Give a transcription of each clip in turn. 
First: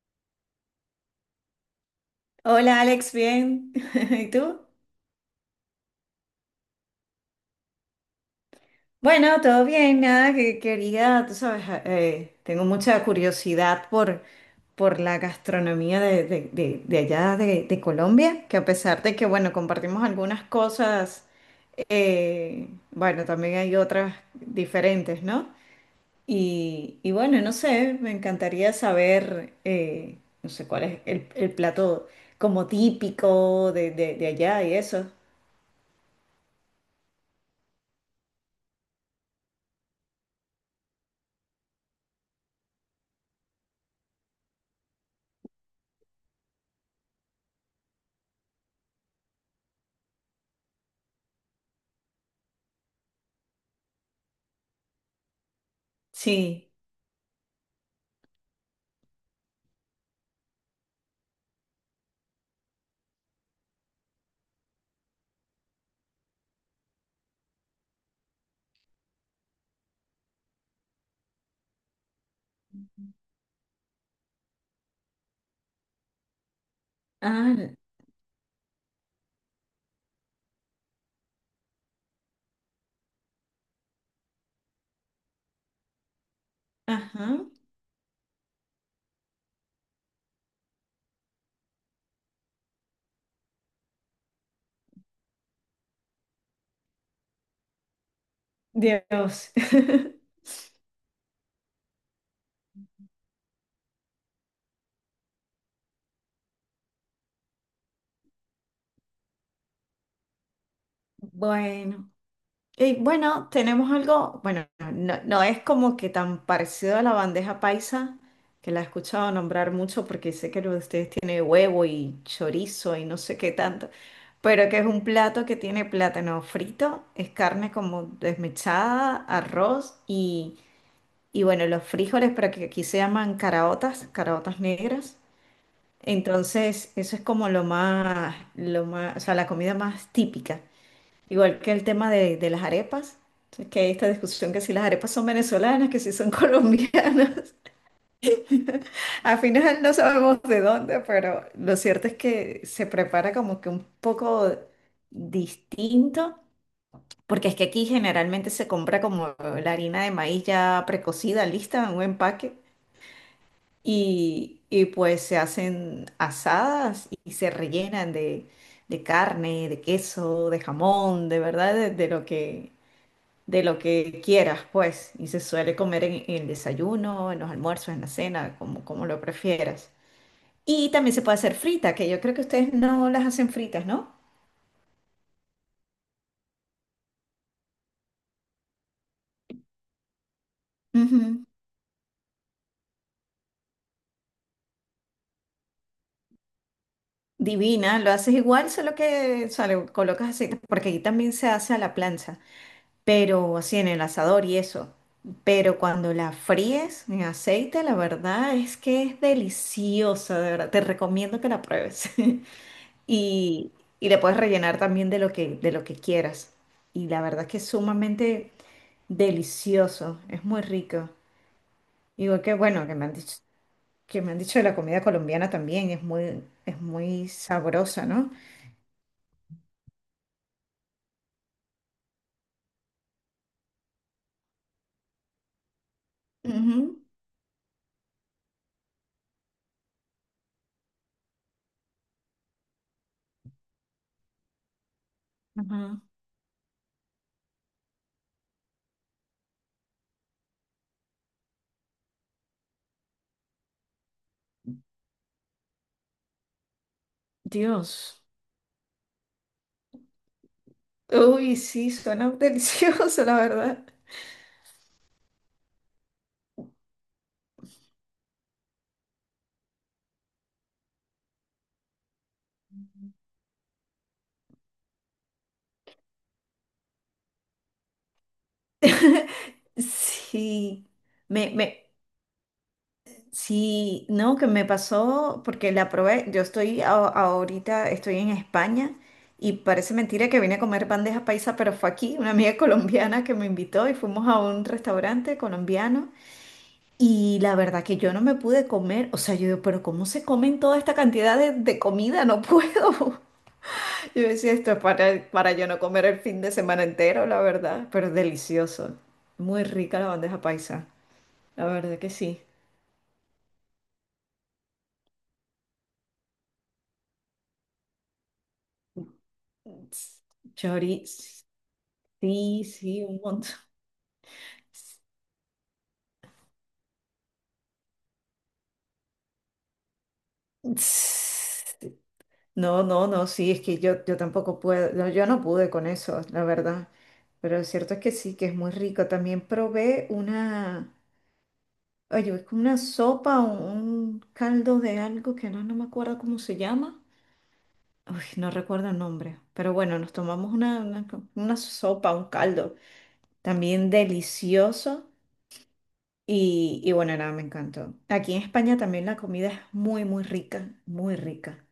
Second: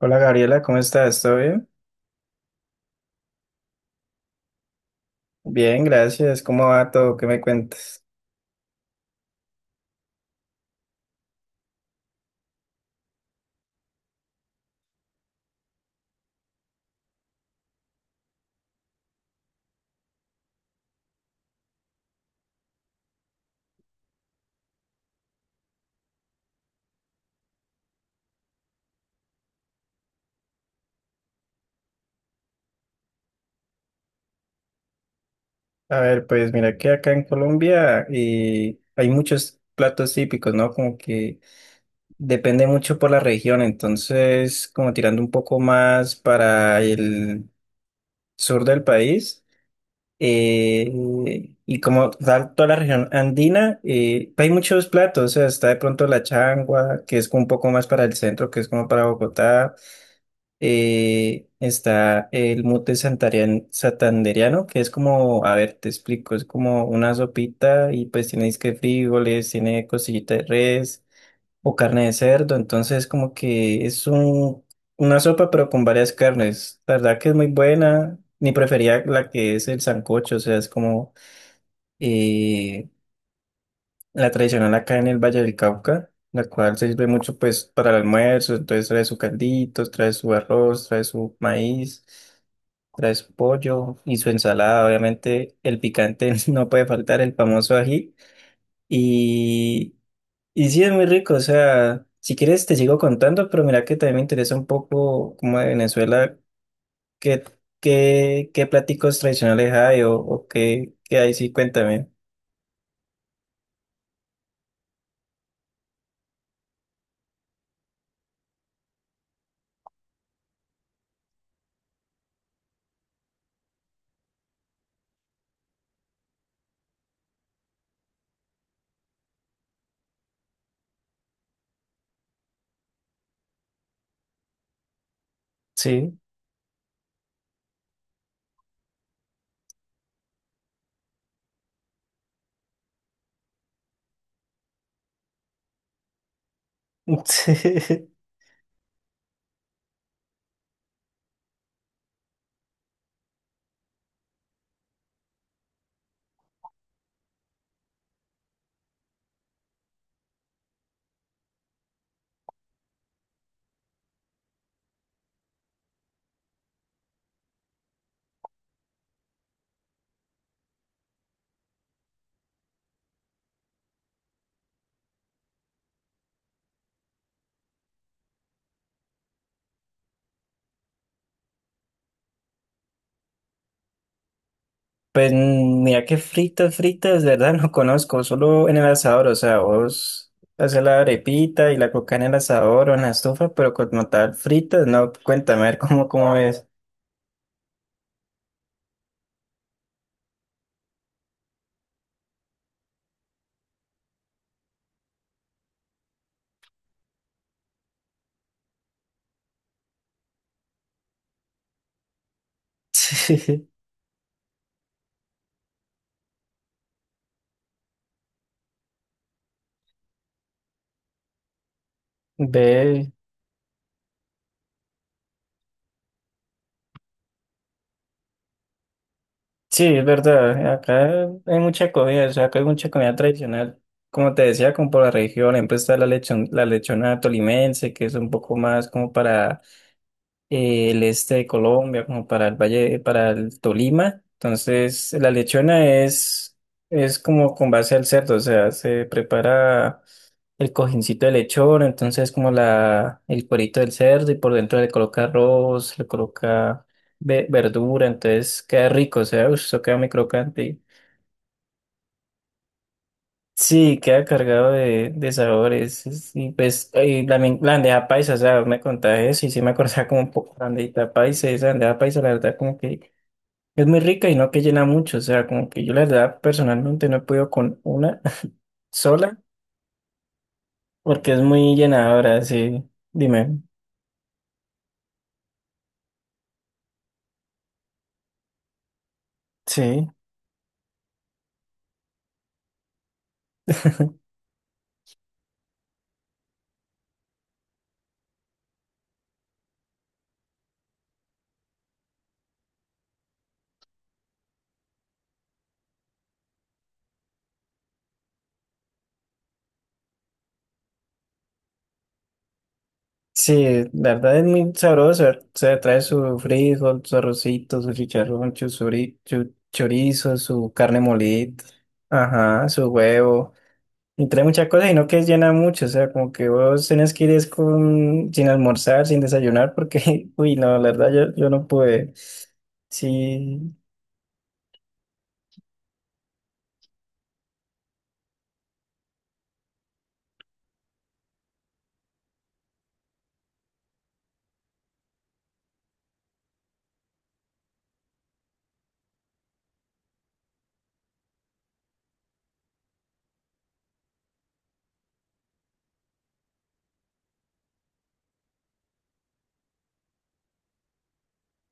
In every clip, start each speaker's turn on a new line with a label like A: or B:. A: Hola Gabriela, ¿cómo estás? ¿Todo bien?
B: Hola Alex, bien. ¿Y tú?
A: Bien, gracias. ¿Cómo va todo? ¿Qué me cuentas?
B: Bueno, todo bien, nada que quería, tú sabes, tengo mucha curiosidad por la gastronomía de allá de Colombia, que a pesar de que, bueno, compartimos algunas cosas, bueno, también hay otras diferentes, ¿no? Y bueno, no sé, me encantaría saber, no sé, cuál es el plato como típico de allá y eso.
A: A ver, pues mira que acá en Colombia hay muchos platos típicos, ¿no? Como que depende mucho por la región, entonces como tirando un poco más para el sur del país eh, y como tal toda la región andina, hay muchos platos, o sea, está de pronto la
B: Sí.
A: changua, que es como un poco más para el centro, que es como para Bogotá. Está el santandereano, que es como, a ver, te explico, es como una sopita y pues tiene disque frijoles, tiene costillita de res o carne de cerdo, entonces como que es una sopa pero con varias carnes. La verdad que es muy
B: Ah,
A: buena, mi preferida la que es el sancocho, o sea, es como, eh, la tradicional acá en el Valle del Cauca, la cual se sirve mucho
B: ajá.
A: pues para el almuerzo, entonces trae su caldito, trae su arroz, trae su maíz, trae su pollo y su ensalada, obviamente el picante no puede faltar, el famoso ají,
B: Dios.
A: y, y sí es muy rico, o sea, si quieres te sigo contando, pero mira que también me interesa un poco como de Venezuela, qué, qué platicos tradicionales hay o qué, qué hay, sí, cuéntame.
B: Bueno. Y bueno, tenemos algo, bueno, no, no es como que tan parecido a la bandeja paisa, que la he escuchado nombrar mucho porque sé que lo de ustedes tiene huevo y chorizo y no sé qué tanto, pero que es un plato que tiene plátano frito, es carne como desmechada, arroz y bueno, los frijoles, pero que aquí se llaman caraotas, caraotas negras.
A: Sí.
B: Entonces, eso es como lo más, o sea, la comida más típica. Igual que el tema de las arepas. Entonces, que hay esta discusión que si las arepas son venezolanas, que si son colombianas. Al final no sabemos de dónde, pero lo cierto es que se prepara como que un poco distinto, porque es que aquí generalmente se compra como la harina de maíz ya precocida, lista en un empaque. Pues se hacen asadas y se rellenan de carne, de queso, de jamón, de verdad, de lo que quieras, pues. Y se suele comer en el desayuno, en los almuerzos, en la cena, como lo prefieras. Y también se puede hacer frita, que yo creo que ustedes no las hacen fritas, ¿no?
A: Pues mira que fritas, de verdad no conozco, solo en el asador, o sea, vos haces la
B: Ujú.
A: arepita y la coca en el asador o en la estufa, pero como tal, fritas, no, cuéntame a ver cómo es.
B: Divina, lo haces igual, solo que, o sea, le colocas aceite, porque aquí también se hace a la plancha, pero así en el asador y eso. Pero cuando la fríes en aceite, la verdad es que es deliciosa, de verdad. Te recomiendo que la pruebes.
A: Sí,
B: Y, y le puedes rellenar también de lo que quieras. Y la verdad es que es sumamente delicioso, es muy rico. Igual que bueno, que me
A: ve,
B: han dicho, que me han dicho de la comida colombiana también, es muy sabrosa, ¿no?
A: sí, es verdad, acá hay mucha comida, o sea, acá hay mucha comida tradicional, como te decía, como por la región, siempre está la
B: Ujú,
A: lechona tolimense, que es un poco más como para el este de Colombia, como para el Valle, para el Tolima. Entonces, la
B: ujú.
A: lechona es como con base al cerdo, o sea, se prepara el cojincito de lechón, entonces como el cuerito del cerdo y por dentro le coloca arroz, le coloca verdura,
B: Dios.
A: entonces queda rico, o sea, uff, eso queda muy crocante.
B: Uy, sí, suena delicioso, la verdad.
A: Sí, queda cargado de sabores. Y la, la bandeja paisa, o sea, vos me contaba eso y sí me acordaba como un poco la bandejita paisa. Esa bandeja paisa, la verdad, como que es muy rica y no que llena mucho. O sea, como que yo la verdad personalmente no he podido con una sola
B: Sí,
A: porque es
B: me,
A: muy
B: me,
A: llenadora. Sí, dime.
B: sí, no, que me pasó porque la probé. Yo estoy ahorita, estoy en España y parece
A: Sí.
B: mentira que vine a comer bandeja paisa, pero fue aquí una amiga colombiana que me invitó y fuimos a un restaurante colombiano. Y la verdad que yo no me pude comer, o sea, yo digo, pero ¿cómo se comen toda esta cantidad de comida? No puedo. Yo decía, esto es para yo no comer el fin de semana entero, la verdad, pero delicioso. Muy rica la bandeja paisa. La verdad que sí.
A: Sí, la verdad es muy sabroso. O sea, trae su frijol, su arrocito, su chicharrón, su chorizo, su carne
B: Chori,
A: molida,
B: sí,
A: ajá, su
B: sí, un montón.
A: huevo. Y trae muchas cosas, sino que llena mucho, o sea, como que vos tenés que ir es con, sin almorzar, sin desayunar, porque, uy, no, la verdad, yo no pude.
B: No, no, no, sí, es
A: Sí,
B: que yo tampoco puedo, no, yo no pude con eso, la verdad. Pero lo cierto es que sí, que es muy rico. También probé una, oye, es como una sopa o un caldo de algo que no, no me acuerdo cómo se llama. Uy, no recuerdo el nombre. Pero bueno, nos tomamos una sopa, un caldo. También delicioso. Y bueno, nada, me encantó. Aquí en España también la comida es muy, muy rica, muy rica.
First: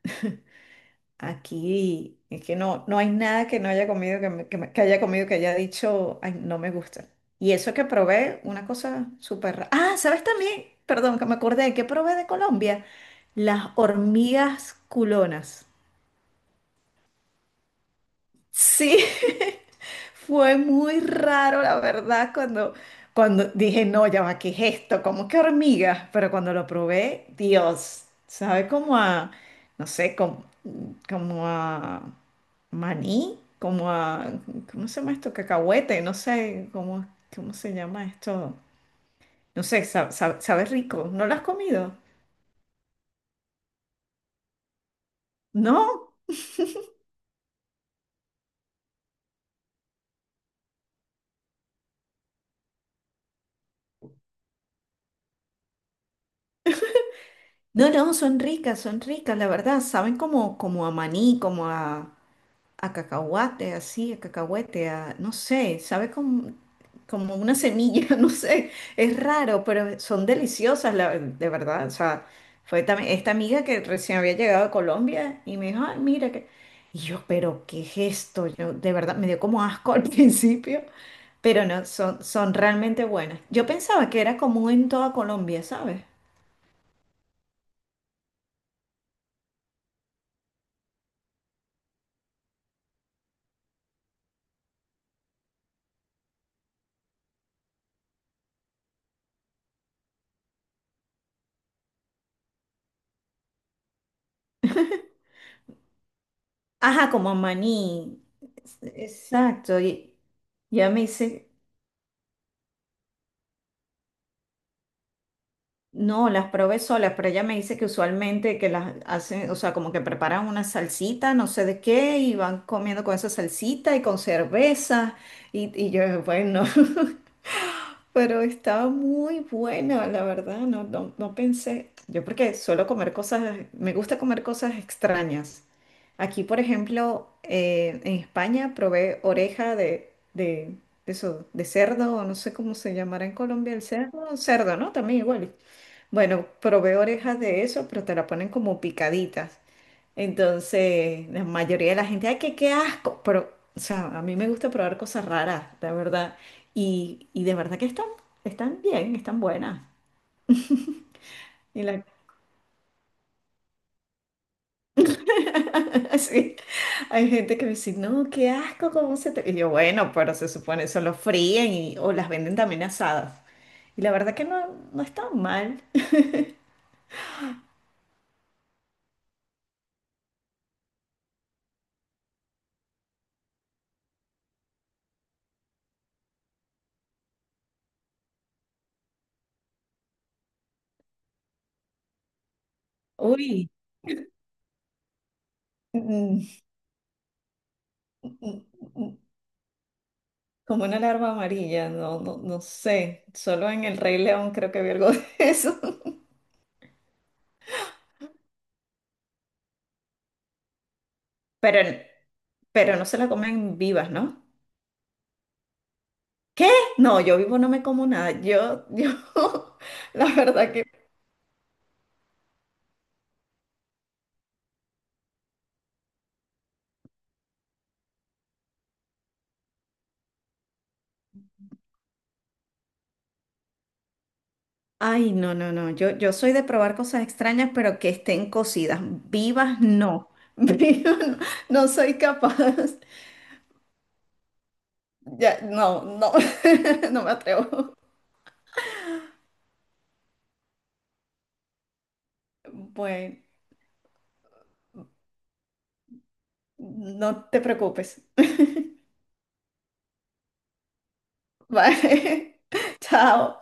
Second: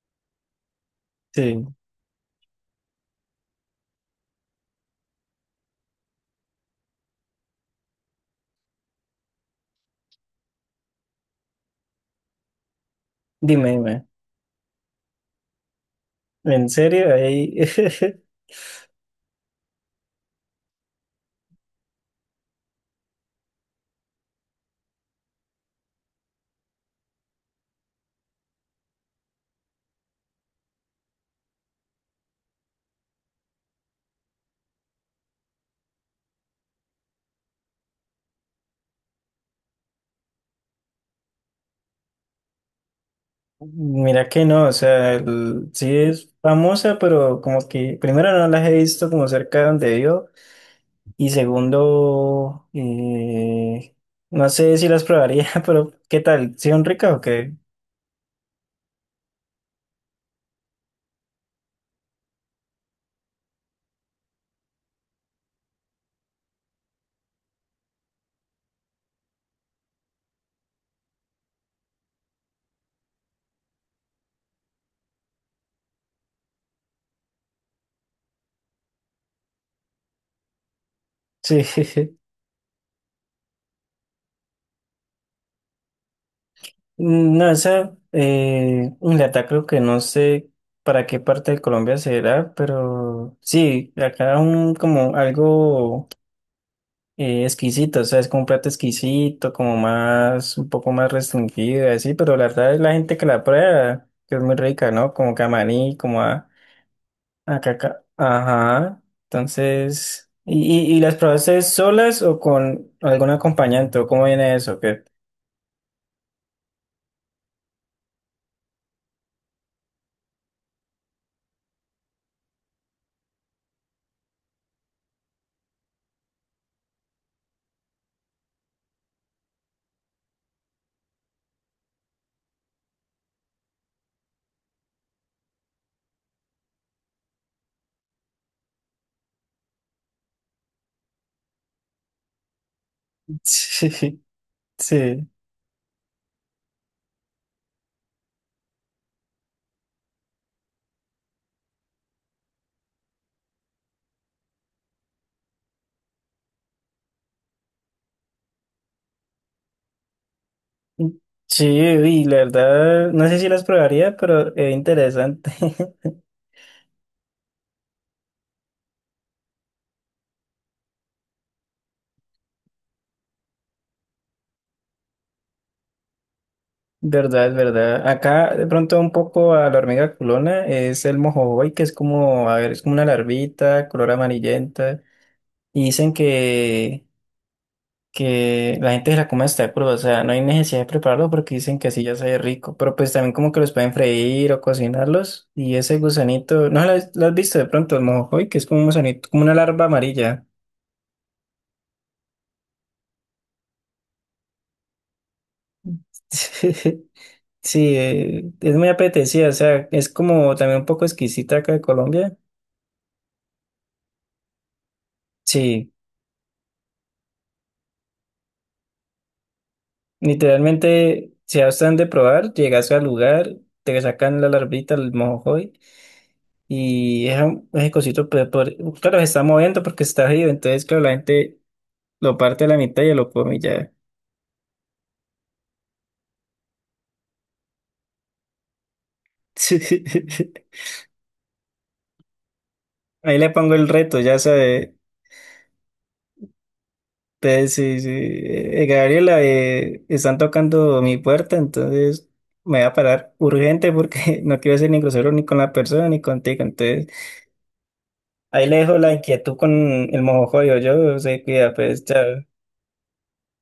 A: sí,
B: Aquí es que no, no hay nada que no haya comido, que, que haya comido, que haya dicho, ay, no me gusta. Y eso que probé, una cosa súper rara. Ah, ¿sabes también? Perdón, que me acordé, ¿que probé de Colombia? Las
A: dime.
B: hormigas culonas.
A: ¿En serio? Ahí,
B: Sí. Fue muy raro, la verdad, cuando dije, no, ya va, ¿qué es esto? ¿Cómo que hormigas? Pero cuando lo probé, Dios, sabe como a, no sé, como a maní, como a, ¿cómo se llama esto? Cacahuete, no sé, ¿cómo se llama esto? No sé, sabe rico. ¿No lo has comido?
A: mira que no, o sea, sí
B: No,
A: es famosa, pero como que, primero no las he visto como cerca de donde vivo, y segundo, no sé si las probaría, pero ¿qué tal? ¿Sí son ricas o qué?
B: no, no, son ricas, la verdad, saben como a maní, como a... A cacahuate, así, a cacahuete, a, no sé, sabe como una semilla, no sé, es raro, pero son deliciosas, de verdad. O sea, fue también esta amiga que recién había llegado a Colombia y me dijo, ay, mira que... Y yo, pero ¿qué es esto? Yo, de verdad, me dio como asco al principio,
A: Sí.
B: pero no, son, son realmente buenas. Yo pensaba que era común en toda Colombia, ¿sabes?
A: Mm, no, esa, Inglaterra creo que no sé para qué parte de Colombia será, pero sí, acá un como algo exquisito, o sea, es como un plato exquisito, como más, un poco más restringido, y así, pero la verdad es la gente que la prueba, que es muy rica, ¿no? Como camarí, como
B: Ajá, como
A: a caca,
B: maní.
A: ajá,
B: Exacto. Y
A: entonces...
B: ya
A: Y
B: me
A: las
B: hice,
A: probaste solas o con algún acompañante? ¿O ¿cómo viene eso? ¿Qué?
B: no, las probé solas, pero ella me dice que usualmente que las hacen, o sea, como que preparan una salsita, no sé de qué, y van comiendo con esa salsita y con cerveza, y yo, bueno, pero estaba muy buena, la verdad, no, no, no pensé, yo porque suelo comer cosas, me gusta comer cosas extrañas. Aquí, por ejemplo, en España probé oreja de, de eso, de cerdo, o no sé cómo se llamará en Colombia el
A: Sí,
B: cerdo, cerdo, ¿no? También
A: sí.
B: igual. Bueno, probé orejas de eso, pero te la ponen como picaditas. Entonces, la mayoría de la gente, ay, qué asco. Pero, o sea, a mí me gusta probar cosas raras, la verdad. Y de verdad que están bien, están buenas.
A: Sí,
B: Y la,
A: y la verdad, no sé si las probaría, pero es interesante.
B: sí, hay gente que me dice, no, qué asco, ¿cómo se te...? Y yo, bueno, pero se supone, eso lo fríen y, o las venden también asadas. Y la verdad que no, no están mal.
A: Verdad, es verdad. Acá de pronto un poco a la hormiga culona es el mojojoy, que es como, a ver, es como una larvita, color amarillenta. Y dicen que la gente se la come hasta cruda, o sea, no hay necesidad de prepararlo porque dicen que así ya sabe rico. Pero pues también como que
B: Uy.
A: los pueden freír o cocinarlos. Y ese
B: Mm,
A: gusanito, ¿no lo has, lo has visto de pronto, el mojojoy, que
B: mm,
A: es como un
B: mm.
A: gusanito, como una larva amarilla?
B: Como una alarma amarilla, no, no, no sé. Solo en El Rey León creo que vi algo de eso.
A: Sí, es muy apetecida, o sea, es como también un poco exquisita acá de
B: Pero,
A: Colombia.
B: pero no se la comen vivas, ¿no?
A: Sí,
B: ¿Qué? No, yo vivo no me como nada. Yo, la verdad que...
A: literalmente, si ya están de probar, llegas al lugar, te sacan la larvita, el mojojoy, y es un ese cosito, pero, claro, se está moviendo porque está vivo, entonces, claro, la gente lo parte a la mitad y ya lo come y ya.
B: Ay, no, no, no. Yo soy de probar cosas extrañas, pero que estén cocidas. Vivas, no. Vivas, no, no soy capaz.
A: Ahí le pongo el reto, ya sabe.
B: Ya, no, no, no me
A: Entonces,
B: atrevo.
A: sí, sí, Gabriela, están tocando mi puerta, entonces me voy a parar
B: Bueno,
A: urgente porque no quiero ser ni grosero ni con la persona ni contigo. Entonces,
B: no te preocupes.
A: ahí le dejo la inquietud con el mojojoyo. Yo se cuida, pues, chao.
B: Bye. Chao.